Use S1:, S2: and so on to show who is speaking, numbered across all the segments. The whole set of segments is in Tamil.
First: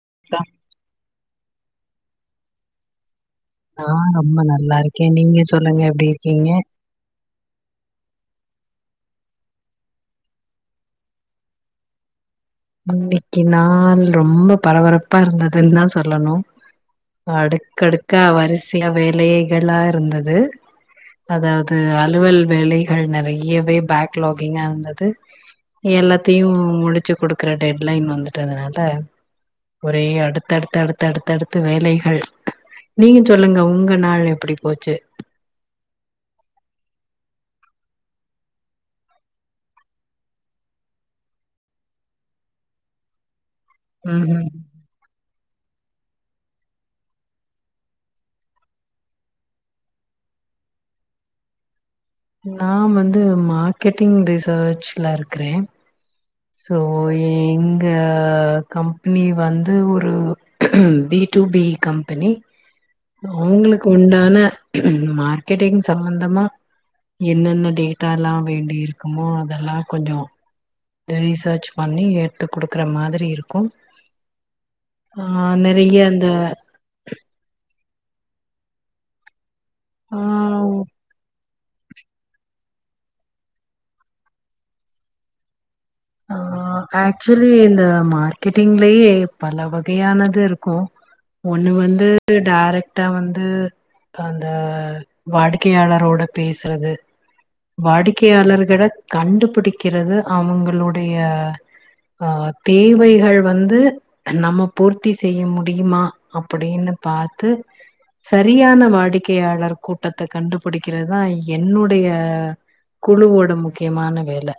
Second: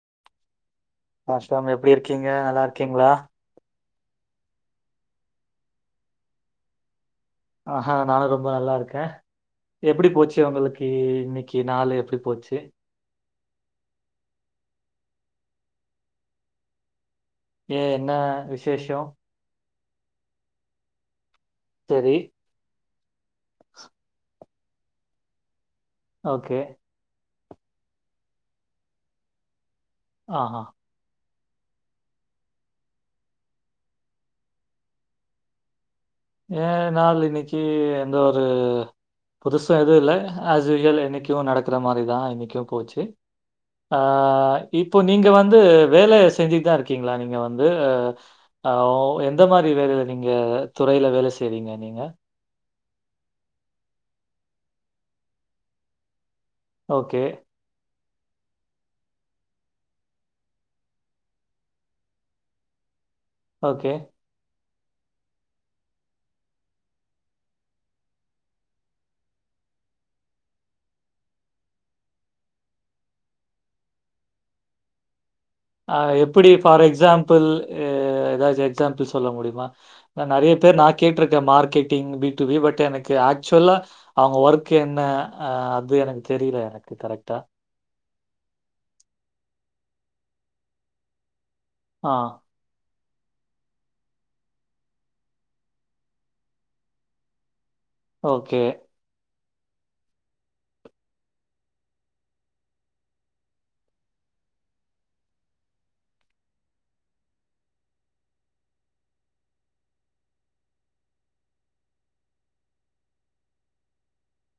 S1: [unintelligible]
S2: ஆஷா மேம் எப்படி இருக்கீங்க நல்லா இருக்கீங்களா
S1: ஆஹ் ரொம்ப நல்லா இருக்கேன் நீங்க சொல்லுங்க எப்படி இருக்கீங்க
S2: ஆஹ்ஹா நானும் ரொம்ப நல்லா இருக்கேன் எப்படி போச்சு உங்களுக்கு இன்னைக்கு நாலு எப்படி போச்சு
S1: உம் [unintelligible] இன்னைக்கி நாள் ரொம்ப பரபரப்பா இருந்ததுன்னு தான் சொல்லணும்
S2: ஏ என்ன
S1: அடுக்கடுக்கா வரிசையா
S2: விசேஷோ
S1: வேலைகளா இருந்தது அதாவது
S2: சரி
S1: அலுவல் வேலை அது நிறைய வே பேக்லாக் [unintelligible] கீங்கா இருந்தது எல்லாத்தையும்
S2: ஓகே
S1: முடிச்சு கொடுக்கும் இருக்கற டெட்லைன் வந்துட்டதுனாலே ஒரே அடுத்த
S2: ஆஹா
S1: அடுத்த அடுத்த அடுத்து அடுத்து பத்து வேலைகள் நீங்க சொல்லுங்க உங்க நாள் எப்படி போச்சு
S2: ஏன் நாள் இன்னைக்கு எந்த ஒரு புதுசும் எதுவும் இல்லை ஏஸ் யூஸுவல் என்னைக்கும் நடக்கிற மாதிரிதான் இன்னைக்கும் போச்சு
S1: ம்ஹ்ம்.
S2: ஆஹ் இப்போ நீங்க வந்து வந்து வேலை செஞ்சுட்டு தான் இருக்கீங்களா நீங்க வந்து அஹ் எந்த மாதிரி வேலைல நீங்க துறையில வேலை செய்யறீங்க நீங்க
S1: நான் வந்து மார்க்கெட்டிங் ரிசர்ச்ல இருக்கிறேன் சோ
S2: ஓகே
S1: எங்க கம்பெனி வந்து ஒரு பி டூ பி கம்பெனி அவங்களுக்கு
S2: ஓகே
S1: உண்டான மார்க்கெட்டிங் சம்பந்தமா என்னென்ன டேட்டாலாம் வேண்டி இருக்குமோ அதெல்லாம் கொஞ்சம் ரீசர்ச் பண்ணி எடுத்துக் குடுக்குற மாதிரி இருக்கும்
S2: அஹ எப்படி ஃபார் எக்ஸாம்பிள் அஹ் ஏதாச்சும் எக்ஸாம்பிள் சொல்ல முடியுமா
S1: ஆ
S2: நான் நிறைய பேர் நான் கேட்டிருக்கேன் மார்கெட்டிங் பிடூபி பட் எனக்கு ஆக்சுவலா அவங்க ஒர்க் என்ன அ அத் இது எனக்கு
S1: ஆ
S2: தெரியல எனக்கு கரெக்டா
S1: கெட்டீங்களேயே பல வகையானது இருக்கும் ஒண்ணு வந்து
S2: ஆ
S1: டைரக்ட் ட வந்து அந்த வாடிக்கையாளரோட பேசுறது
S2: ஓகே.
S1: வாடிக்கையாளர்கள கண்டுப் புடிக்கிறது அவங்களோ டைய ஆ தேவைகள் வந்து நம்ம பூர்த்தி செய்ய முடியுமா அப்டின்னு பாத்து சரியான வாடிக்கையாளர் கூட்டத்த கண்டுப்புடிக்கிறதா என்னோடைய குழுவோட முக்கியமான வேல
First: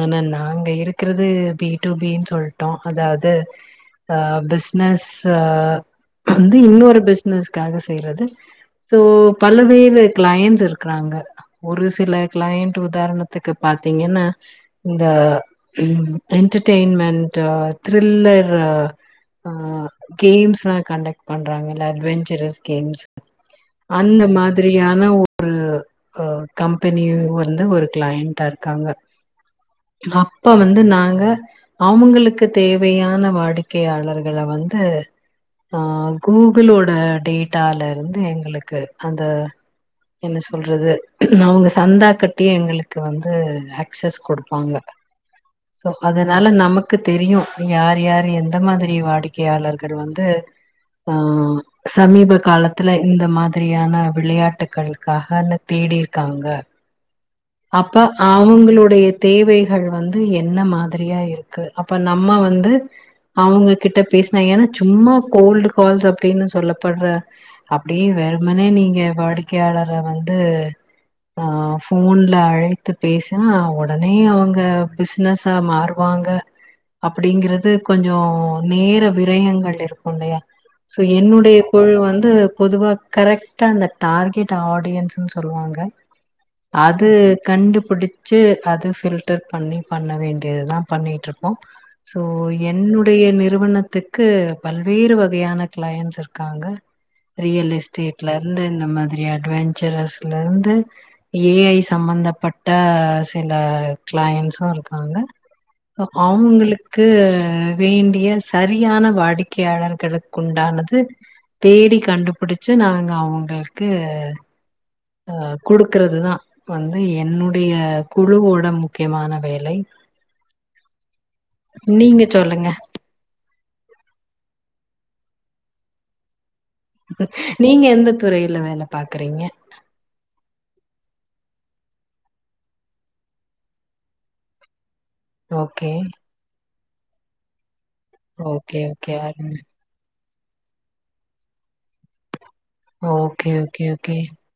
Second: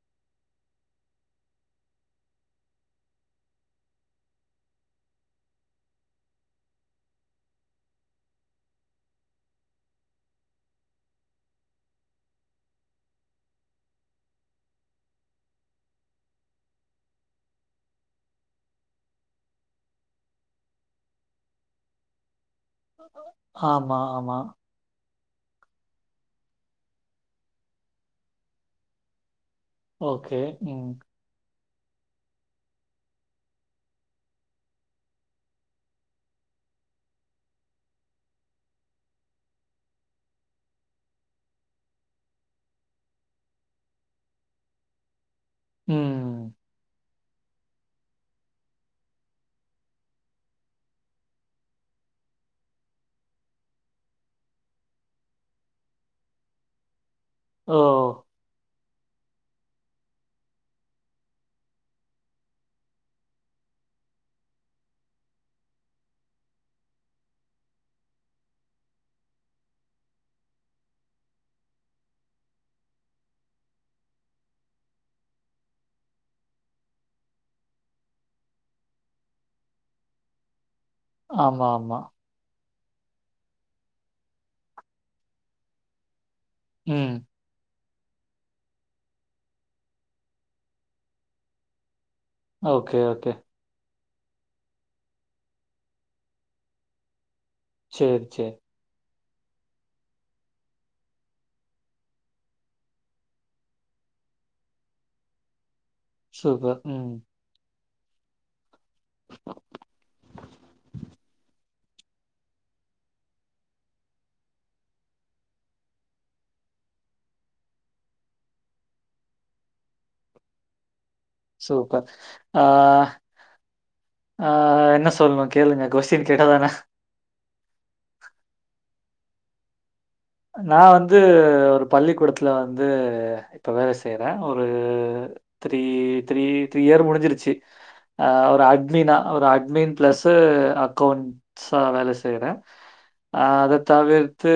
S1: ஆனா நாங் க இருக்குறது பி டு பீன் சொல்ட்டோ அதாவ்து அ பிசினஸ் அ வந்து இன்னொரு பிசினஸ்காக செய்றது சோ பலவேறு க்ளையண்ட்ஸ் இருக்குறாங்க ஒரு சில க்ளையண்ட் உதாரணத்துக்கு பாத்தீங்கன்னா இந்த ம் என்டர்டயின்மெண்ட் த்ரில்லர் ஆ ஆ கேம்ஸ்ல்லா கண்டக்ட் பண்றாங்கல்ல ட்வெஞ்சரஸ் கேம்ஸ்
S2: ஆமா,
S1: அந்த
S2: ஆமா.
S1: மாதிரியான ஒ ரு ஆ கம்பெனி வந்து ஒரு க்ளையண்ட்டா இருக்காங்க
S2: ஓகே
S1: வந்து
S2: ம்.
S1: நாங்க அவுங்களுக்கு தேவையான வாடிக்கையாளர்கள வந்து ஆ கூகுளோட டேட்டாலர்ந்து எங்களுக்கு அந்த என்ன சொல்றது அவுங்க சந்தா கட்டியே எங்களுக்கு வந்து ஆக்சஸ் குடுப்பாங்க சோ அதுனால
S2: ம்.
S1: நமக்கு தெரியு யாரு யாரு எந்த மாதிரி வாடிக்கையாளர்கள் வந்து ஆ சமீப காலத்துல இந்த மாதிரியான விளையாட்டுக்களுக்காகனு தேடிருக்காங்க
S2: ஓ!
S1: அப்ப அவுங்களோ டைய தேவைகள் வந்து என்ன மாதிரியா இருக்கு அப்ப நம்ம வந்து அவங்க கிட்ட பேசுனா ஏனா சும்மா கோல்டு கால்ஸ் அப்டின்னு சொல்லப்பட்ற அப்டியே வெறுமனே நீங்க வாடிக்கையாளர வந்து ஆ ஃபோன் ல அழைத்து பேசினா ஒடனே அவங்க பிஸ்னஸா மாறுவாங்க அப்டிங்கிறது கொஞ்சொ நேர விரயங்கள் இருக்குல்லையா சோ என்னுடைய
S2: ஆமா,
S1: கொள்
S2: ஆமா.
S1: வந்து பொதுவா கரெக்ட்டா அந்த டார்கெட் ஆடியன்ஸுன் சொல்வாங்க து
S2: ம்.
S1: கண்டுப் புடிச்சு அது ஃபில்டர் பண்ணி பண்ண வேண்டியது தா பண்ணிட்ருப்போ சோ
S2: ஓகே,
S1: என்னுடைய
S2: ஓகே.
S1: நிறுவனத்துக் கு பல்வேறு வகையான க்ளயன்ஸ் இருக்காங்க ரியல்
S2: சரி, சரி.
S1: எஸ்டேட்லேர்ந்து இந்த மா ரி அட்வெஞ்சரஸ்லேருந்து ஏ ஐ சம்பந்தப்பட்ட சில க்ளயண்ட்ஸு இருக்காங்க
S2: சூப்பர்.
S1: அவுங்களுக்கு
S2: ம்.
S1: வேண்டிய சரி யான வாடிக்கையாளர்களுக்குண்டானது தேடிக் கண்டுபிடிச்சு நாங்க அவுங்களுக்கு அ குடுக்குறதுதா வந்து என்னுடைய குழுவோட முக்கியமான வேலை
S2: சூப்பர்
S1: நீங்க
S2: ஆ
S1: சொல்லுங்க
S2: ஆ என்ன சொல்ணு கேளுங்க கொஷ்ஷின் கேட்டாதான
S1: நீங்க எந்த துறையில வேல பாக்குறீங்க
S2: அ நான் வந்து ஒரு பள்ளிக்கூடத்துல வந்து இப்ப வேலை செய்யிறே ஒரு three
S1: okay
S2: three three year முடிஞ்சிருச்சு அஹ் ஒரு
S1: ஓகே ஓகே
S2: அட்மீனா ஒரு
S1: அருமை
S2: அட்மீன் பிளஸ் து அக்கௌண்ட்ஸா வேல செய்யறே
S1: ஓகே
S2: ஆஹ் அத
S1: ஓகே ஓகே
S2: தவிர்த்து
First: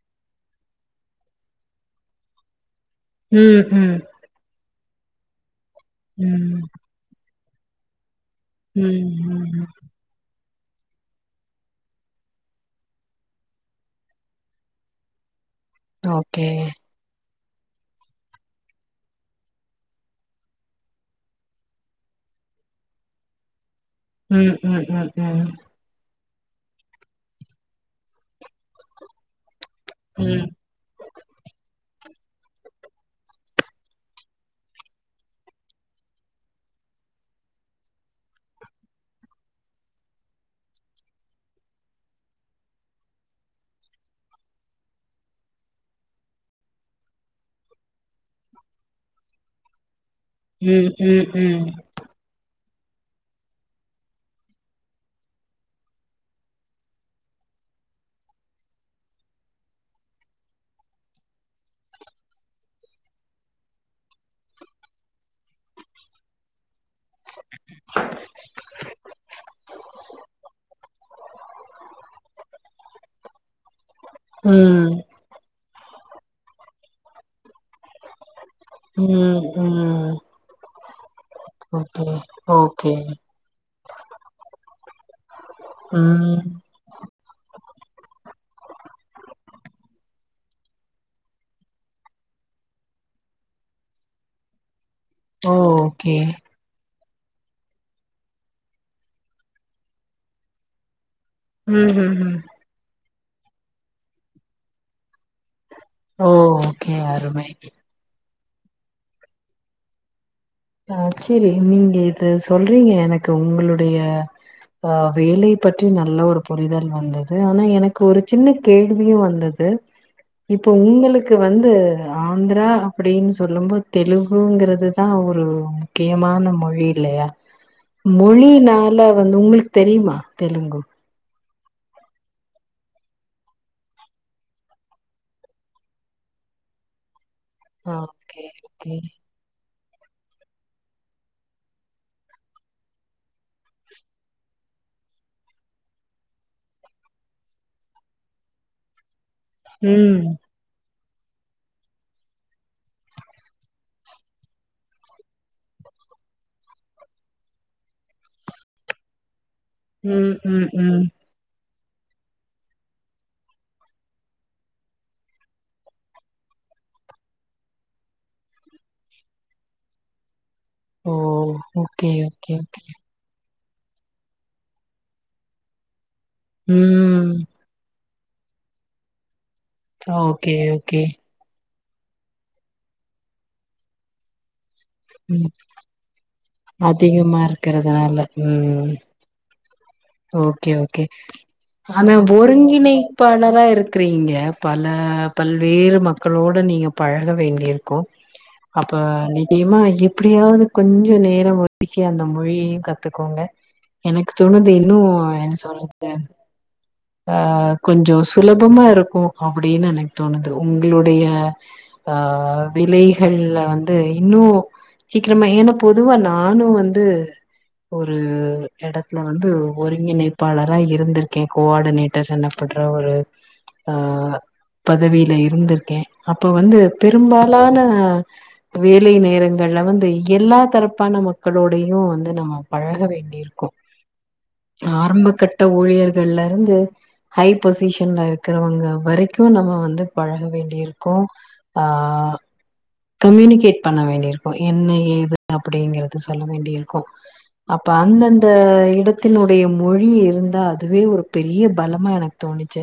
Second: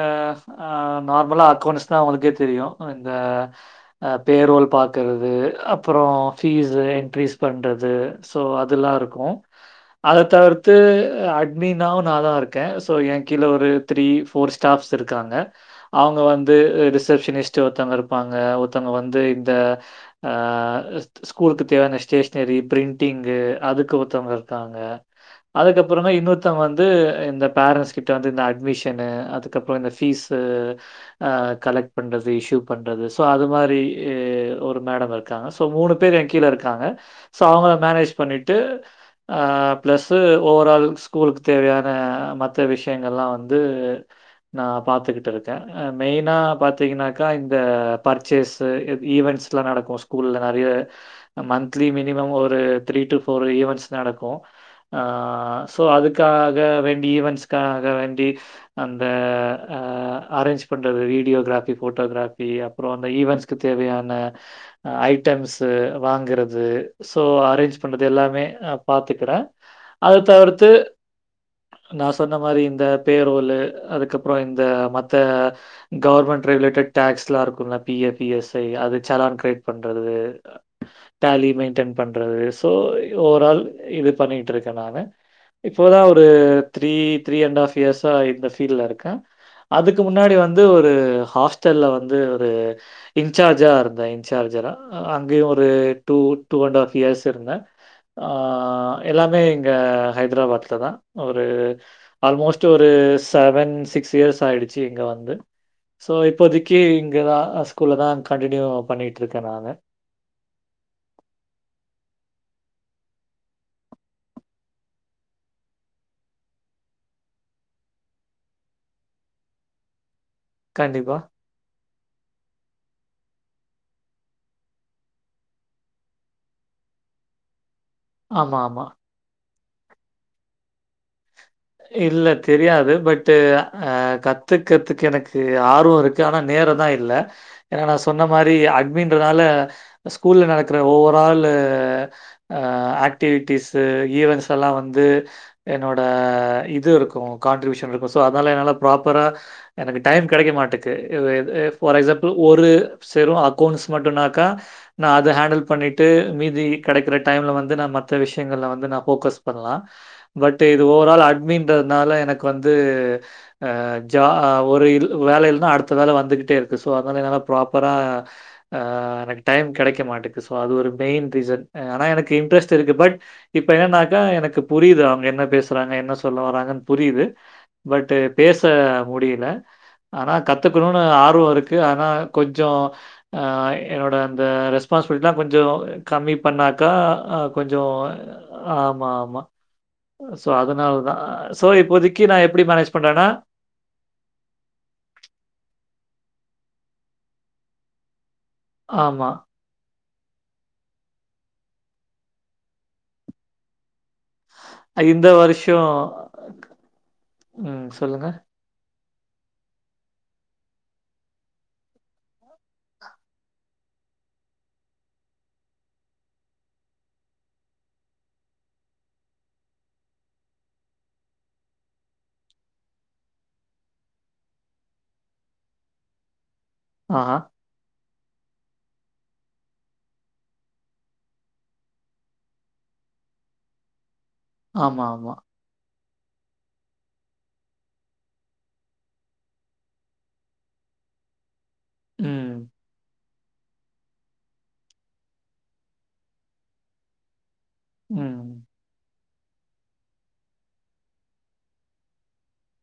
S2: ஆஹ் அ நார்மலா அக்கௌண்ட்ஸ்னா உங்களுக்கே தெரியு இந்த
S1: ம் ம்
S2: அ பேரோல் பாக்கறது அப் பறோ
S1: ம்
S2: ஃபீஸு எண்ட்ரீஸ் பண்றது சோ அதுல்லா
S1: ம்
S2: இருக்கு
S1: ம்
S2: அத தவிர் து அட்மினாவு நா தா இருக்கே சோ எ கீழ ஒரு த்ரீ ஃபோர் ஸ்டாஃப்ஸ் இருக்காங்க அவங்க
S1: ஓகே
S2: வந்து ரிசபஷனிஸ்ட் டு ஒருத்தவங்க இருப்பாங்க ஒருத்தவங்க வந்து இந்த அ ஸ்ட் ஸ்கூலுக்கு தேவையான ஸ்டேஷனரி பிரிண்டிங்கு அதுக் கு ஒருத்தவங்க
S1: ம்
S2: இருக்காங்க
S1: ம் ம் ம் ம்
S2: அதுக்கப்புறமா இன்னோர் தவங்க வந்து இந்த பேரண்ஸ் கிட்ட வந் து இந்த அட்மிஷனு அதுக் அப்றோ இந்த ஃபீஸு
S1: ம்
S2: அ க லெக்ட் பண்றது இஷூ பண்றது சோ அது மாரி இ ஒரு மேடம் இருக்காங்க சோ மூணு பேர் எ கீழ இருக்காங்க சோ அவங்கள மேனேஜ் பண்ணிட்டு அஹ் பிளஸ் ஓவரால் ஸ்கூலுக்கு தேவையான மத்த விஷயங்கள்ல்லா வந்து நா பாத்துக்கிட்டுருக்கே அ மெயினா பாத்தீங்கனாக்கா இந்த பர்ச்சேஸூ இத் ஈவெண்ட்ஸ்லா நடக்கு ஸ்கூல்ல நெறைய
S1: ம் ம் ம் ம் ம்
S2: மந்த்திலி மினிமம் ஒரு த்ரீ டு ஃபோர் ஈவென்ட்ஸ் நடக்கு அ சோ அதுக்காக வேண்டி ஈவென்ட்ஸ்காக வேண்டி அந்த அ அரேஞ்ச் பண்றது வீடியோகிராபி ஃபோட்டோகிராபி அப்றோ அந்த ஈவென்ட்ஸ்க்கு தேவையான ஐட்டம்ஸ்ஸு வாங்கறது சோ அரேஞ்ச் பண்றது எல்லாமே அ பாத்துக்கறே அத தவிர்த்து நா சொன்ன மாரி இந்த பேரோல் அதுக்க ப்றோ இந்த மத்த கவர்மெண்ட் ரிலேட்டட் டேக்ஸ்லா இருக்குல்ல P F, E S I அது செலான் கிரியேட் பண்றது டேலி மெய்ன்டன்
S1: ஓகே
S2: பண்றது சோ
S1: ஓகே
S2: ஓவரால் இது பண்ணிட்ருக் கே நானு இப்ப தா ஒரு
S1: ம்
S2: த்ரீ, த்ரீ அண்ட் ஆஃப் இயர்சா இந்த ஃபீல்ல இருக்க அதுக்கு முன்னாடி வந்து ஒரு ஹாஸ்டல்ல வந்து ஒரு இன்சார்ஜா இருந்தே இன்சார்ஜரா அங்கயு
S1: ஓ!
S2: ஒரு two
S1: okay
S2: two and half years இருந்தே ஆஹ் எல்லாமே இங்க ஹைதராபாத்ல தா ஒரு
S1: ம் ம் ம்
S2: ஆல்மோஸ்ட் ஒரு செவன் சிக்ஸ் சியர்ஸ் ஆயிடுச்சு இங்க வந்து சோ இப்போதைக்கு
S1: ஓகே
S2: இங்கதா
S1: அருமை
S2: ஸ்கூல்ல தா கண்டினியூ பண்ணிட்டுருக்க நானு
S1: அஹ் சேரி நீங்க இது சொல்றீங்க எனக்கு உங்களுடைய அஹ் வேலை பற்றி நல்ல ஒரு புரிதல் வந்தது ஆனா எனக்கு ஒரு சின்ன கேள்வியு வந்தது இப்போ
S2: கண்டிப்பா.
S1: உங்களுக்கு வந்து ஆந்ரா அப்டின்னு சொல்லும்போ தெலுங்குங்கறது தா ஒரு ஒரு முக்கியமான மொழி இல்லையா
S2: ஆமா, ஆமா.
S1: மொழினால வந்து உங்களுக் தெரியுமா தெலுங்கு
S2: இல்ல தெரியாது பட்டு் அஹ் கத்துக்கத்துக்க எனக்கு ஆர்வோ இருக்கு ஆனா நேரோ தா இல்ல ஏன்னா
S1: ஆ
S2: நா சொன்ன
S1: ஓகே,
S2: மாரி
S1: ஓகே.
S2: அட்மின்றதுனால ஸ்கூல்ல நடக்கற ஓவராலு ஆக்டிவிட்டிஸு ஈவென்ட்ஸ் எல்லா வந்து என்னோட இது இருக்கோ கான்ட்ரிபியூஷன் இருக்கோ ஸோ அத்னால என்னால ப்ராப்பரா எனக்கு
S1: ம்.
S2: டைம் கெடைக்க மாட்டிக் இது எது ஃபார் எக்சாம்புள் ஒரு செறும் அக்கோன்ஸ் மட்டுனாக்கா நா அத ஹாண்டல் பண்ணிட்டு மீதி கெடைக்கிற டைம்ல வந்து நா மத்த விஷயங்கல்ல வந்து நா ஃபோக்கஸ் பண்ணலா
S1: ம்,
S2: பட்
S1: ம்,
S2: இது
S1: ம்.
S2: ஓவரால் அட் ன்றதுனால எனக்கு வந்து அஹ் ஜா ஒரு இல் வேலயில்லனா அடுத்த வேல வந்துகிட்டே இருக்கு சோ அதனால என்ன ப்ராப்பரா அஹ் எனக்கு டைம் கெடைக்க மாட்டுக் சோ அது ஒரு
S1: ஓ!
S2: மெயின் ரீசன் ஆனா
S1: ஓகே,
S2: எனக்கு
S1: ஓகே,
S2: இன்ட்ரெஸ்ட்
S1: ஓகே.
S2: இருக்கு பட் இப்ப என்னன்னாக்கா எனக்கு புரிது அவுங்க என்ன பேசறாங்க என்ன சொல்ல வராங்கன்னு புரிது
S1: ம்.
S2: பட் பேச முடில ஆனா
S1: ஓகே, ஓகே.
S2: கத்துக்கணும்னு ஆர்வோ இருக்கு க்கு ஆனா கொஞ்சோ அஹ் என்னோட அந்த ரெஸ் ஸ்பான்ஸ்பிட்லா
S1: ம்.
S2: கொஞ்சோ கம்மி பண்ணாக்கா
S1: அதிகமா
S2: கொஞ்சோ
S1: இருக்கிறதுனால. ம்.
S2: ஆமா ஆமா சோ
S1: ஓகே,
S2: அதுனால்
S1: ஓகே. ஆனா
S2: பண்றேன்னா
S1: ஒருங்கிணைப்பாளரா இருக்கிறீங்க பல பல்வேறு மக்களோட நீங்க பழக வேண்டியிருக்கோ அப்ப
S2: ஆமா.
S1: நிட்டேமா இப் எப்டியாவது கொஞ்சோ நேரோ ஒதுக்கி அந்த மொழியையு கத்துக்கோங்க எனக்கு னு
S2: இந்த
S1: என்ன
S2: வருஷம்
S1: சொல்றது ஆஹ்
S2: ம்.
S1: கொஞ்சௌ
S2: சொல்லுங்க.
S1: சுலபமா இருக்கோ அப்டின்னு எனக்கு தோணுது உங்களுடைய ஆஹ் வேலைகள்ல வந்து இன்னு சீக்கிரமா ஏன்னா பொதுவா நானு வந்து ஒரு எடத்துல வந்து ஒருங்கிணைப்பாளரா இருந்திருக்கே கோஆடினேட்டர் என்ன பட்ற ஒரு ஆஹ பதவியில இருந்திருக்கே அப்போ வந்து
S2: ஆஹா.
S1: பெரும்பாலான வேலை நேரங்கள்ல வந்து எல்லா தரப்பான மக்களோடையு வந்து நம்ம பழக வேண்டியிருக்கோ
S2: ஆமா,
S1: ஆரம்ப
S2: ஆமா.
S1: கட்ட ஊழியர் கள்ல இருந்து ஹை பொசிஷன்ல இருக்கிறவங்க வரைக்கு நம்ம வந்து பழக வேண்டி இருக்கு ஆ
S2: உம்
S1: கம்யூனிகேட் பண்ண வேண்டிய இருக்கு என்ன ஏது அப்டிங்கறது சொல்ல வேண்டியிருக்கு அப்ப
S2: ம்.
S1: அந்தந்த இட த்தினுடைய மொழி இருந்தா அது வே ஒரு பெரிய பலமா எனக்கு தோணிச்சு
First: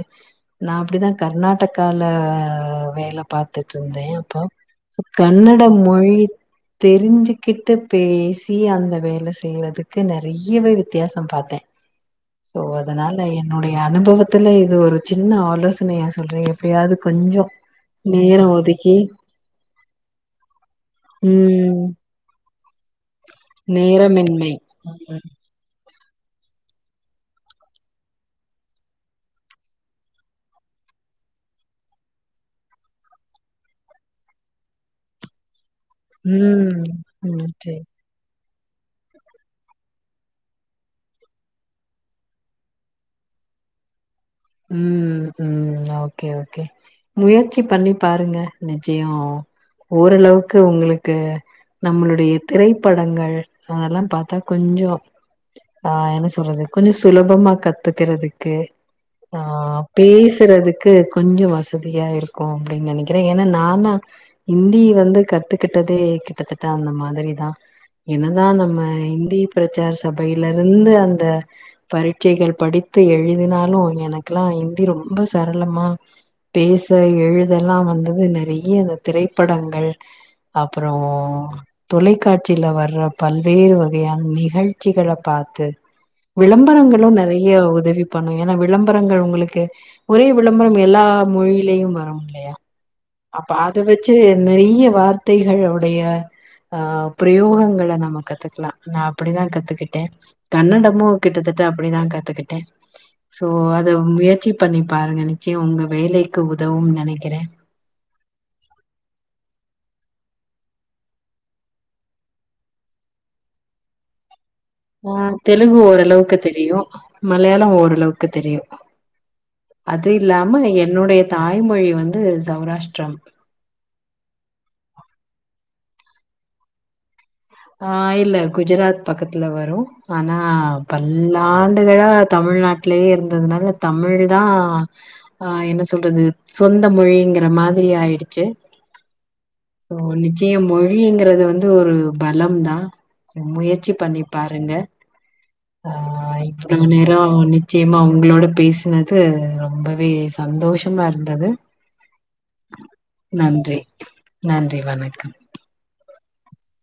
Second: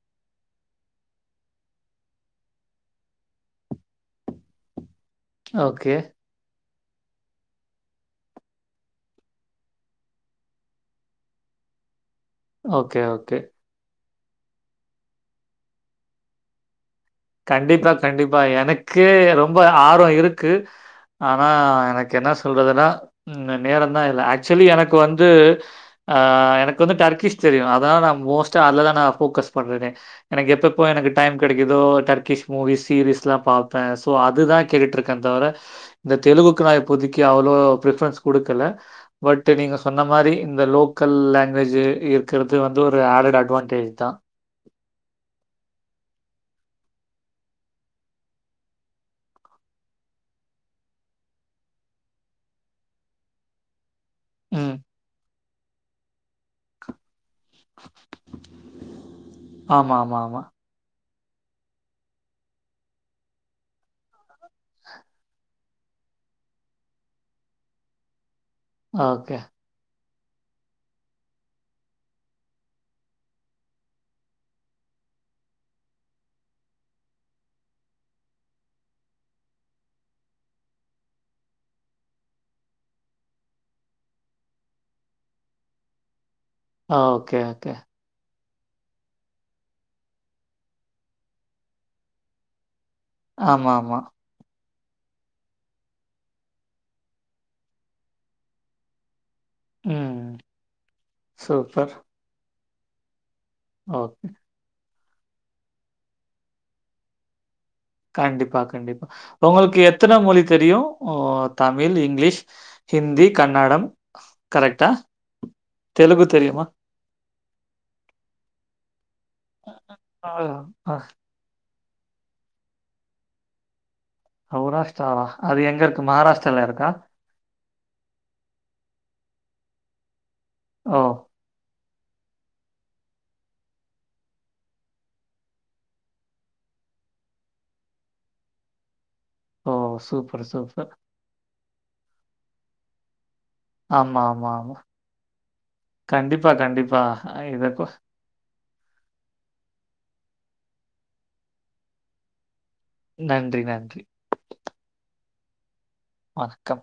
S1: நா அப்டிதா கர்நாடகால வேல பாரத்துட்டு இருந்தே அப்போ சொ கன்னட
S2: ஓகே.
S1: மொழி தெரிஞ்சுக்குட்டு பேசி அந்த வேல செய்யறதுக்கு நெறையவே வித்தியாசொ பாத்தே சோ
S2: ஓகே,
S1: அதனால
S2: ஓகே.
S1: என்னுடைய அனுபவத் த்துல இது ஒரு சின்ன ஆலோசனையா சொல்றே எப்டியாது
S2: கண்டிப்பா கண்டிப்பா எனக்கே ரொம்ப ஆர்வொ இருக்கு ஆனா
S1: ம்
S2: எனக்கு என்ன சொல்றதுன்னா உம் நேரொதா இல்ல
S1: நேரமின்மை
S2: ஆக்சுவலி எனக்கு
S1: ம்
S2: வந்து ஆஹ் எனக்கு வந்து டர்க்கிஷ் தெரியு அதா நா மோஸ்ட்டா அதுலதா நா ஃபோக்கஸ் பண்றே எனக்கு எப்பப்ப எனக்கு டைம் கெடைக்குதோ டர்க்கிஷ் மூவி சீரீஸ்லா பாப்பே சோ அதுதா கேட்டுட்ருக்கே தவிர இந்த தெலுக்குக்கு நா
S1: ம்
S2: இப்பதிக்கு
S1: ம்
S2: அவ்வளோ
S1: சரி
S2: பிரிஃபரன்ஸ் குடுக் குல பட் நீங்க சொன்ன மாரி இந்த லோக்கல் லாங்குவேஜ் இருக்குறது வந்து ஒரு அட்டட் அட்வான்டேஜ் தா
S1: உம் உம் ஓகே ஓகே முயற்சி பண்ணி பாருங்க நிச்சயொ ஓரளவுக்கு உங்களுக்கு நம்மளுடைய திரைப்படங்கள் அதெல்லா பாத்தா
S2: ம்.
S1: கொஞ்சொ அ ஆஹ் என்ன சொல்றது கொஞ்சொ சுலப் பமா கத்துக்குறதுக்கு ஆஹ்
S2: ஆமா, ஆமா, ஆமா.
S1: பேசுறதுக்கு கொஞ்சொ வசதியா இருக்கு அப்டின் நெனைக்கிறே ஏனா நானா ஹிந்தி வந்து கத்துக்கிட்டதே கிட்டத்தட்ட அந்த மாதிரி தா ஏன தா நம்ம
S2: ஓகே.
S1: ஹிந்தி பிரிச்சர்ஸ் உடையில இருந்து அந்த பரிட்சைகள் படித்து எழுதினாலு எனக்கெல்லா ஹிந்தி ரொம்ப சரளமா பேச எழுத எல்லா வந்தது நெறைய இந்த திரைப்படங்கள் அப்புறோ தொலைக்காட்சியில வர்ற பல்வேறு வகையான நிகழ்ச்சிகள பாத்து விளம்பரங்களு
S2: ஓகே,
S1: நெறைய
S2: ஓகே.
S1: உதவி பண்ணு எனா விளம் பரங்கள் உங்களுக்கு ஒரே விளம்பரம் எல்லா மொழிலயு வரும் இல்லையா அப்ப
S2: ஆமா,
S1: அத
S2: ஆமா.
S1: வெச்சு நெறையவ் வார்த்தைகளுடைய ஆஹ் பிரயோகங்கள நம்ம கத்துக்கலா நா அப்டிதா கத்துக்கிட்டே
S2: ம்.
S1: கன்னடமு கிட்டத்தட்ட
S2: சூப்பர்.
S1: அப்டிதா கத்துக்கிட்டே சோ அத
S2: ஓகே.
S1: முயற்சி பண்ணி பாருங்க நிச்சயொ உங்க வேலைக்கு உதவும் நெனைக்குறே
S2: கண்டிப்பா கண்டிப்பா உங்களுக்கு எத்தன மொழி தெரியு உ தமிழ் இங்கிலீஷ் ஹிந்தி கன்னடம் கரெக்ட்டா?
S1: ஆஹ் தெலுங்கு ஓரளவுக்கு தெரியு மலையாளம் ஓரளவுக்கு தெரியு அது
S2: ஆ,
S1: இல்லாம
S2: ஆ
S1: என்னுடைய தாய்மொழி வந்து சௌராஷ்டிரம்
S2: சௌராஷ்ட்ராவா அது எங்க இருக்கு மஹாராஷ்ட்ரால இருக்கா
S1: ஆ இல்ல குஜராத் பக்கத்துல வரும் ஆனா
S2: ஓ!
S1: பல்லால் ஆண்டுகளா தமிழ்நாட்டுலேயே இருந்ததுனால தமிழ் தா ஆ என்ன சொல்றது சொந்த மொழிங்கிற மாதிரி ஆயிடுச்சு
S2: ஓ!
S1: சோ
S2: சூப்பர்,
S1: நிச்சயம்
S2: சூப்பர்.
S1: மொழிங்கறது வந்து இது ஒரு பலம் தா முயற்சி பண்ணி
S2: ஆமா, ஆமா,
S1: பாருங்க
S2: ஆமா.
S1: ஆ
S2: கண்டிப்பா,
S1: இவ்ளோ
S2: கண்டிப்பா.
S1: நேரம்
S2: இத கொ
S1: நிச்சயமா அவங்களோட பேசினது ரொம்பவே அப்டி சந்தோஷமா இருந்தது நன்றி நன்றி வணக்கம்
S2: வணக்கம்